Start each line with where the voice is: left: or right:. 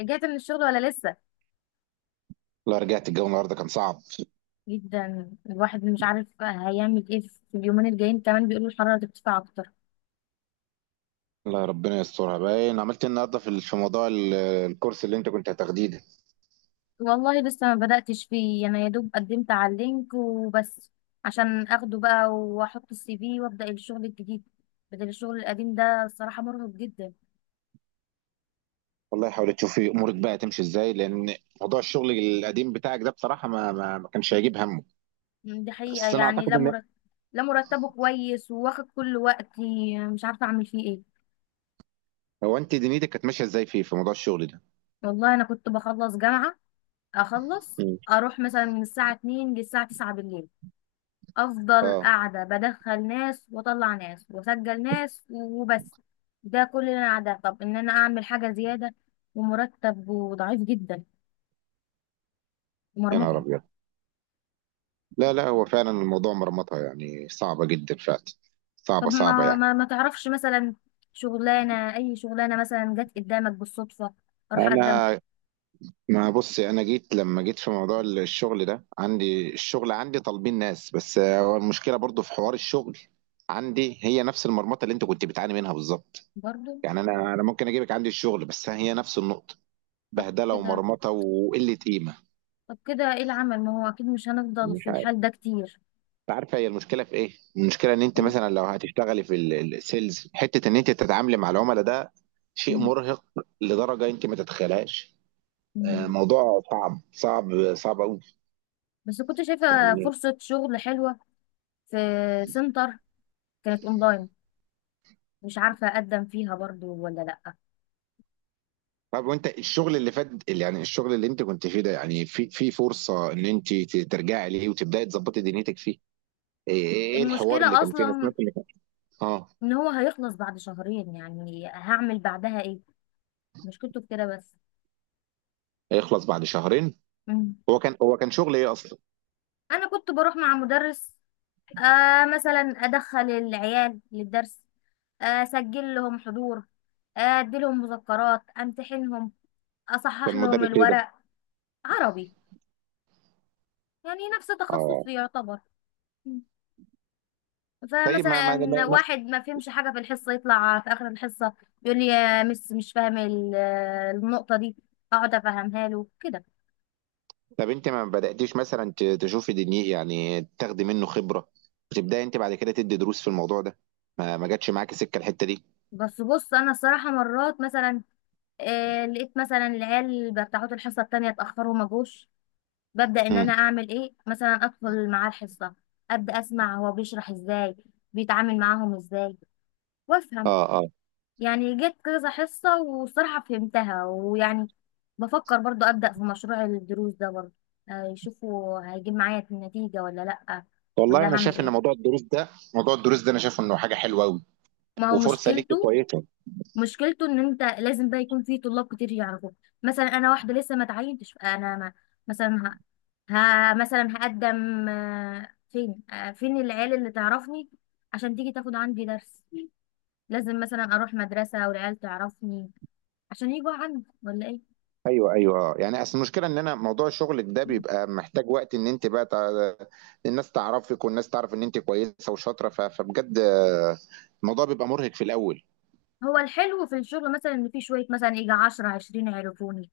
left: رجعت من الشغل ولا لسه؟
right: لا، رجعت. الجو النهارده كان صعب.
left: جدا، الواحد مش عارف هيعمل ايه في اليومين الجايين، كمان بيقولوا الحرارة ترتفع اكتر.
right: لا، ربنا يسترها. باين عملت ايه النهارده في موضوع ال- الكورس اللي انت كنت هتاخديه ده.
left: والله لسه ما بدأتش فيه، انا يا دوب قدمت على اللينك وبس، عشان اخده بقى واحط السي في وابدأ الشغل الجديد بدل الشغل القديم ده. الصراحة مرهق جدا.
right: والله حاول تشوف إيه امورك بقى تمشي ازاي، لان موضوع الشغل القديم بتاعك ده بصراحه ما كانش هيجيب همه.
left: دي حقيقة
right: بس انا
left: يعني،
right: اعتقد
left: لا
right: ان
left: مرتب. لا مرتبه كويس وواخد كل وقتي، مش عارفة اعمل فيه ايه.
right: هو انت دنيتك كانت ماشيه ازاي فيه في موضوع الشغل ده.
left: والله انا كنت بخلص جامعة، اخلص
right: مم.
left: اروح مثلا من الساعة 2 للساعة 9 بالليل. افضل
right: اه.
left: قاعده بدخل ناس واطلع ناس واسجل ناس وبس. ده كل اللي انا قاعده. طب ان انا اعمل حاجه زياده؟ ومرتب وضعيف جدا،
right: يا نهار
left: ومرمطه.
right: ابيض. لا هو فعلا الموضوع مرمطه، يعني صعبه جدا فعلا.
left: طب
right: صعبه
left: ما
right: يعني.
left: ما, ما تعرفش مثلا شغلانه، اي شغلانه مثلا جت قدامك بالصدفه، اروح اقدم فيها.
right: انا ما بص، انا جيت لما جيت في موضوع الشغل ده، عندي الشغل، عندي طالبين ناس، بس هو المشكله برضو في حوار الشغل عندي هي نفس المرمطه اللي انت كنت بتعاني منها بالظبط.
left: برضه.
right: يعني انا ممكن اجيبك عندي الشغل، بس هي نفس النقطه،
left: طب
right: بهدله
left: كده،
right: ومرمطه وقله قيمه.
left: طب كده ايه العمل؟ ما هو اكيد مش هنفضل في
right: مش عارف.
left: الحال ده كتير.
right: أنت عارفه هي المشكله في ايه؟ المشكله ان انت
left: ايه.
right: مثلا لو هتشتغلي في ال- السيلز، حته ان انت تتعاملي مع العملاء ده شيء
left: م-
right: مرهق لدرجه انت ما تتخيلهاش.
left: م.
right: آه، موضوع صعب
left: بس كنت شايفه
right: قوي.
left: فرصه شغل حلوه في سنتر، كانت اونلاين، مش عارفة أقدم فيها برضو ولا لأ.
right: طب وانت الشغل اللي فات، اللي يعني الشغل اللي انت كنت فيه ده، يعني في في فرصة ان انت ترجعي ليه وتبداي تظبطي دنيتك فيه؟ ايه ايه ايه الحوار اللي
left: المشكلة
right: كان فيه؟ انا سمعت
left: أصلا
right: اللي كان. اه.
left: إن هو هيخلص بعد شهرين، يعني هعمل بعدها إيه؟ مشكلته في كده بس.
right: هيخلص بعد شهرين؟
left: مم.
right: هو كان شغل ايه اصلا؟
left: أنا كنت بروح مع مدرس، مثلا أدخل العيال للدرس، أسجل لهم حضور، أديلهم مذكرات، أمتحنهم، أصحح
right: كان
left: لهم
right: مدرس ايه ده؟
left: الورق. عربي، يعني نفس
right: اه.
left: تخصصي يعتبر.
right: طيب
left: فمثلا واحد ما فهمش حاجة في الحصة يطلع في آخر الحصة يقول لي يا مس مش فاهم النقطة دي، أقعد أفهمها له كده.
right: طب انت ما بداتيش مثلا تشوفي دنيا، يعني تاخدي منه خبرة وتبداي انت بعد كده تدي دروس في الموضوع ده؟ ما جاتش معاكي سكة الحتة دي؟
left: بس بص أنا الصراحة مرات مثلا لقيت مثلا العيال بتاعت الحصة التانية اتأخروا ما جوش، ببدأ إن أنا
right: امم.
left: أعمل إيه، مثلا أدخل معاه الحصة، أبدأ أسمع هو بيشرح إزاي، بيتعامل معاهم إزاي، وأفهم.
right: اه اه.
left: يعني جت كذا حصة وصراحة فهمتها، ويعني بفكر برضو أبدأ في مشروع الدروس ده برضو، يشوفوا هيجيب معايا النتيجة ولا لأ،
right: والله
left: ولا
right: انا
left: هعمل
right: شايف ان
left: ايه.
right: موضوع الدروس ده، انا شايف انه حاجة حلوة قوي
left: ما هو
right: وفرصة ليكي
left: مشكلته،
right: كويسة.
left: مشكلته ان انت لازم بقى يكون في طلاب كتير يعرفوك. مثلا انا واحدة لسه ما اتعينتش، انا ما مثلا ه... مثلا هقدم فين، فين العيال اللي تعرفني عشان تيجي تاخد عندي درس؟ لازم مثلا اروح مدرسة والعيال تعرفني عشان يجوا عندي ولا ايه.
right: ايوه ايوه اه. يعني اصل المشكله ان انا موضوع شغلك ده بيبقى محتاج وقت ان انت بقى تع... الناس تعرفك، والناس تعرف ان انت كويسه وشاطره، فبجد آه، الموضوع بيبقى مرهق في الاول.
left: هو الحلو في الشغل مثلا ان في شويه مثلا يجي 10 20 يعرفوني.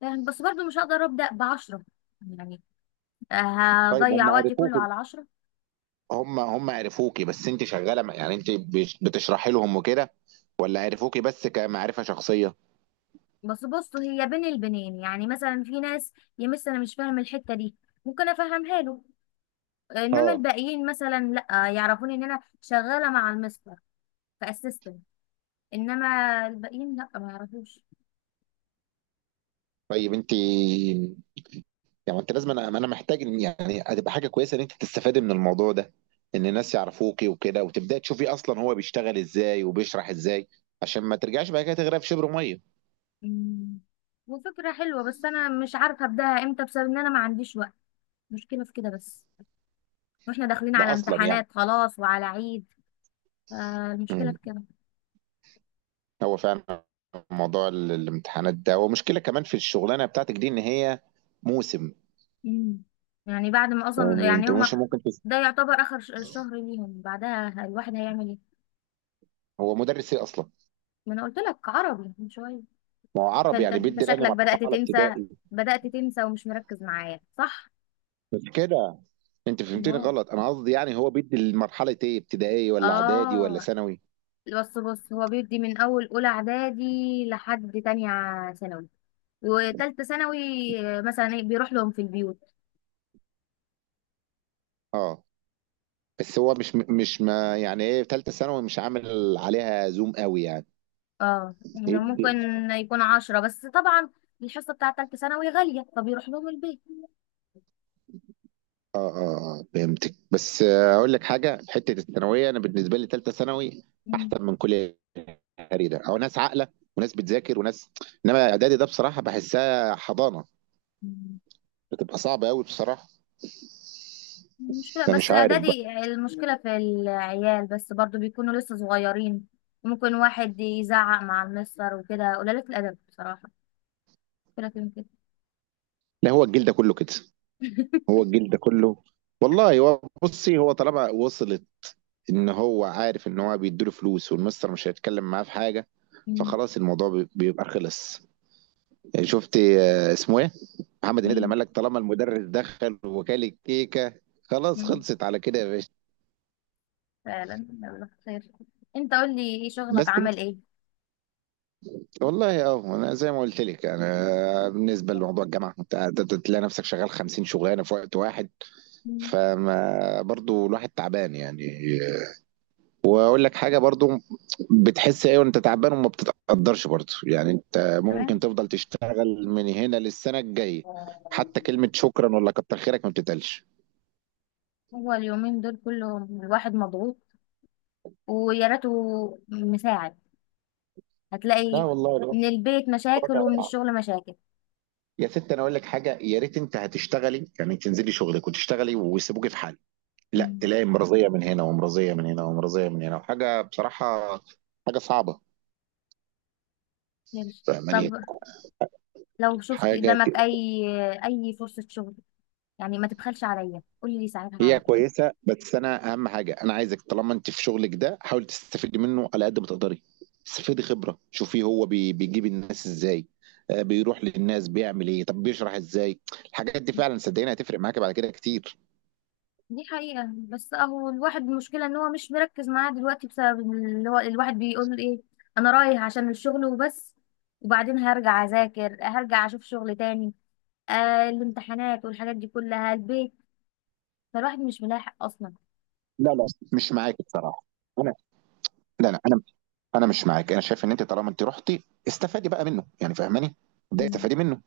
left: فاهم؟ بس برضو مش هقدر ابدا ب 10 يعني،
right: طيب
left: هضيع
right: هم
left: وقتي كله
right: عرفوكي؟
left: على 10.
right: هم عرفوكي بس انت شغاله يعني انت بتشرحي لهم وكده، ولا عرفوكي بس كمعرفه شخصيه؟
left: بس بص هي بين البنين، يعني مثلا في ناس يا مس انا مش فاهم الحته دي، ممكن افهمها له. انما
right: اه.
left: الباقيين مثلا لا يعرفوني ان انا شغاله مع المستر كاسيستنت. انما الباقيين لا ما يعرفوش.
right: طيب انت يعني انت لازم، انا محتاج، ان يعني هتبقى حاجه كويسه ان انت تستفادي من الموضوع ده، ان الناس يعرفوكي وكده، وتبداي تشوفي اصلا هو بيشتغل ازاي وبيشرح ازاي، عشان ما ترجعش بعد كده تغرق في شبر ميه.
left: أمم. وفكره حلوه، بس انا مش عارفه ابداها امتى بسبب ان انا ما عنديش وقت، مشكله في كده بس. واحنا داخلين
right: ده
left: على
right: اصلا يعني
left: امتحانات خلاص وعلى عيد. فالمشكلة
right: مم.
left: في كده.
right: هو فعلا موضوع ال- الامتحانات ده، ومشكله كمان في الشغلانه بتاعتك دي ان هي موسم.
left: مم. يعني بعد ما اصلا
right: يعني
left: يعني
right: انت مش
left: هما،
right: ممكن تس...
left: ده يعتبر اخر شهر ليهم، بعدها الواحد هيعمل ايه؟
right: هو مدرس ايه اصلا؟
left: ما انا قلت لك عربي من شوية.
right: ما هو
left: انت
right: عربي،
left: انت
right: يعني
left: انت
right: بيدي الاني
left: شكلك بدأت
right: مرحله
left: تنسى،
right: ابتدائي؟
left: بدأت تنسى ومش مركز معايا صح.
right: مش كده، انت فهمتني
left: امال.
right: غلط. انا قصدي يعني هو بيدي المرحله ايه، ابتدائي ولا اعدادي ولا
left: اه.
right: ثانوي؟
left: بص بص، هو بيدي من اول اولى اعدادي لحد تانية ثانوي وتالتة ثانوي. مثلا بيروح لهم في البيوت.
right: اه. بس هو مش مش ما يعني ايه في ثالثه ثانوي مش عامل عليها زوم قوي يعني؟
left: اه يعني ممكن
right: يدي-
left: يكون عشرة بس طبعا. الحصة بتاعة تالتة ثانوي غالية فبيروح لهم البيت.
right: اه اه اه فهمتك. بس آه، اقول لك حاجه، في حته الثانويه، انا بالنسبه لي ثالثه ثانوي
left: مم.
right: احسن من كل تقريبا، او ناس عاقله وناس بتذاكر وناس. انما اعدادي ده بصراحه بحسها حضانه،
left: مم.
right: بتبقى صعبه قوي بصراحه.
left: المشكلة
right: انا
left: بس
right: مش عارف بقى.
left: إعدادي، المشكلة في العيال، بس برضو بيكونوا لسه صغيرين، ممكن واحد يزعق مع المستر وكده، قليلة الأدب بصراحة. كده كده كده.
right: لا، هو الجيل ده كله كده. هو الجيل ده كله. والله هو بصي، هو طالما وصلت ان هو عارف ان هو بيديله فلوس والمستر مش هيتكلم معاه في حاجه،
left: مم.
right: فخلاص الموضوع بيبقى خلص. يعني شفت آه، اسمه ايه، محمد هنيدي لما
left: مم.
right: قال لك طالما المدرس دخل وكال الكيكه خلاص
left: مم.
right: خلصت على كده يا باشا.
left: فعلا. يلا خير، انت قول لي ايه شغلك
right: بس انت
left: عمل ايه.
right: والله اه، انا زي ما قلت لك، انا بالنسبه لموضوع الجامعه، انت تلاقي نفسك شغال 50 شغلانه في وقت واحد.
left: مم.
right: فما برضو الواحد تعبان يعني. واقول لك حاجه برضو، بتحس ايه وانت تعبان وما بتتقدرش برضو، يعني انت
left: تمام.
right: ممكن تفضل تشتغل من هنا للسنه الجايه حتى كلمه شكرا ولا كتر خيرك ما بتتقالش.
left: هو اليومين دول كلهم الواحد مضغوط، ويا ريته مساعد.
right: لا،
left: هتلاقي
right: والله الوضع،
left: من البيت مشاكل
right: الوضع
left: ومن
right: صعب.
left: الشغل مشاكل.
right: يا ست، انا اقول لك حاجه، يا ريت انت هتشتغلي يعني تنزلي شغلك وتشتغلي ويسيبوكي في حالك. لا،
left: مم.
right: تلاقي مرضيه من هنا ومرضيه من هنا ومرضيه من هنا، وحاجه بصراحه حاجه صعبه.
left: غير- طب
right: فاهماني
left: لو شفت
right: حاجه؟
left: قدامك اي، اي فرصة شغل، يعني ما تبخلش عليا قولي لي ساعتها على
right: هي
left: طول.
right: كويسه، بس انا اهم حاجه انا عايزك طالما انت في شغلك ده حاول تستفيدي منه على قد ما تقدري. استفيدي خبره، شوفي هو بيجيب الناس ازاي، آه، بيروح للناس بيعمل ايه، طب بيشرح ازاي. الحاجات دي فعلا صدقيني هتفرق معاكي بعد كده كتير.
left: دي حقيقة، بس اهو الواحد المشكلة ان هو مش مركز معاه دلوقتي بسبب اللي هو الواحد بيقول ايه، انا رايح عشان الشغل وبس، وبعدين هرجع اذاكر، هرجع اشوف شغل تاني. آه الامتحانات والحاجات دي كلها، البيت، فالواحد مش ملاحق اصلا.
right: لا مش معاك بصراحه. انا لا انا، انا مش معاك. انا شايف ان انت طالما انت رحتي، استفادي بقى منه يعني، فاهماني؟ ده
left: مم.
right: استفادي منه،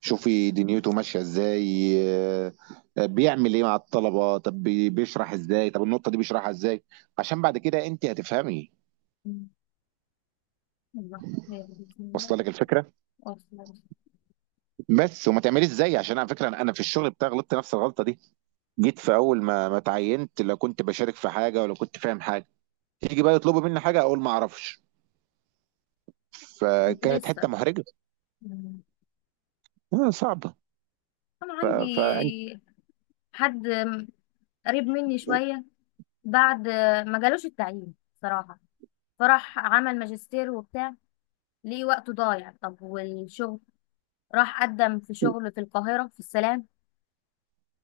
right: شوفي دنيته ماشيه ازاي، آه، آه، بيعمل ايه مع الطلبه، طب بيشرح ازاي، طب النقطه دي بيشرحها ازاي، عشان بعد كده انت هتفهمي.
left: مم. والله بسم الله.
right: واصله لك الفكره؟
left: واصلة.
right: بس وما تعمليش زيي، عشان على فكره انا، في الشغل بتاعي غلطت نفس الغلطه دي. جيت في اول ما اتعينت، لا كنت بشارك في حاجه ولا كنت فاهم حاجه. تيجي بقى يطلبوا مني حاجه اقول ما اعرفش،
left: كنت
right: فكانت حته
left: لسه.
right: محرجه،
left: مم.
right: آه، صعبه.
left: انا
right: ف- فانت،
left: عندي حد قريب مني شويه، بعد ما جالوش التعيين صراحه، فراح عمل ماجستير وبتاع، لقي وقته ضايع. طب والشغل، راح قدم في شغل في القاهره في السلام،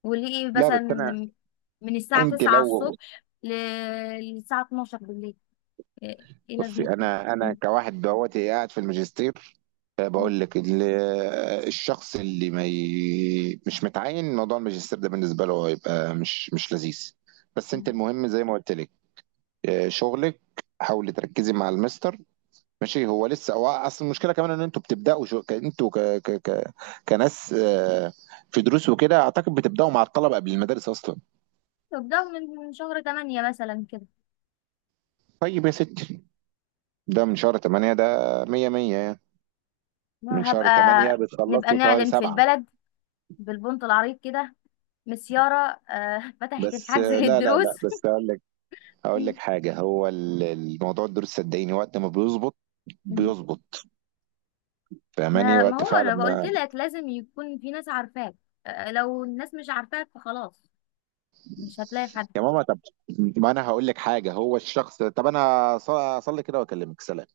left: ولقي
right: لا بس انا،
left: مثلا من الساعه
right: انت
left: 9
right: لو،
left: الصبح للساعه 12 بالليل، ايه إيه
right: بصي
left: لازمتها.
right: انا،
left: مم.
right: كواحد دلوقتي قاعد في الماجستير، آه،
left: مم.
right: بقول لك ال- آه، الشخص اللي ما ي... مش متعين، موضوع الماجستير ده بالنسبه له هيبقى مش لذيذ. بس انت
left: مم.
right: المهم زي ما قلت لك، آه، شغلك حاولي تركزي مع المستر، ماشي. هو لسه، هو اصل المشكله كمان ان انتوا بتبداوا شو... ك- انتوا ك... ك... ك... كناس آه، في دروس وكده، اعتقد بتبداوا مع الطلبه قبل المدارس اصلا.
left: طب ده من شهر 8 مثلا كده،
right: طيب يا ستي ده من شهر 8 ده، 100 100 يعني. من
left: هبقى
right: شهر 8
left: نبقى
right: بتخلصوا شهر
left: نعلن في
right: 7.
left: البلد بالبنط العريض كده، مس يارا فتحت
right: بس
left: الحجز
right: آه، لا لا
left: للدروس
right: لا بس هقول لك، هقول لك حاجه، هو ال- الموضوع الدروس صدقيني وقت ما بيظبط بيظبط. فاهماني؟
left: ما
right: وقت
left: هو
right: فعلا
left: انا قلت
right: ما،
left: لك لازم يكون في ناس عارفاك، لو الناس مش عارفاك فخلاص مش هتلاقي حد.
right: يا ماما طب ما انا هقول لك حاجه، هو الشخص طب انا اصلي كده واكلمك سلام.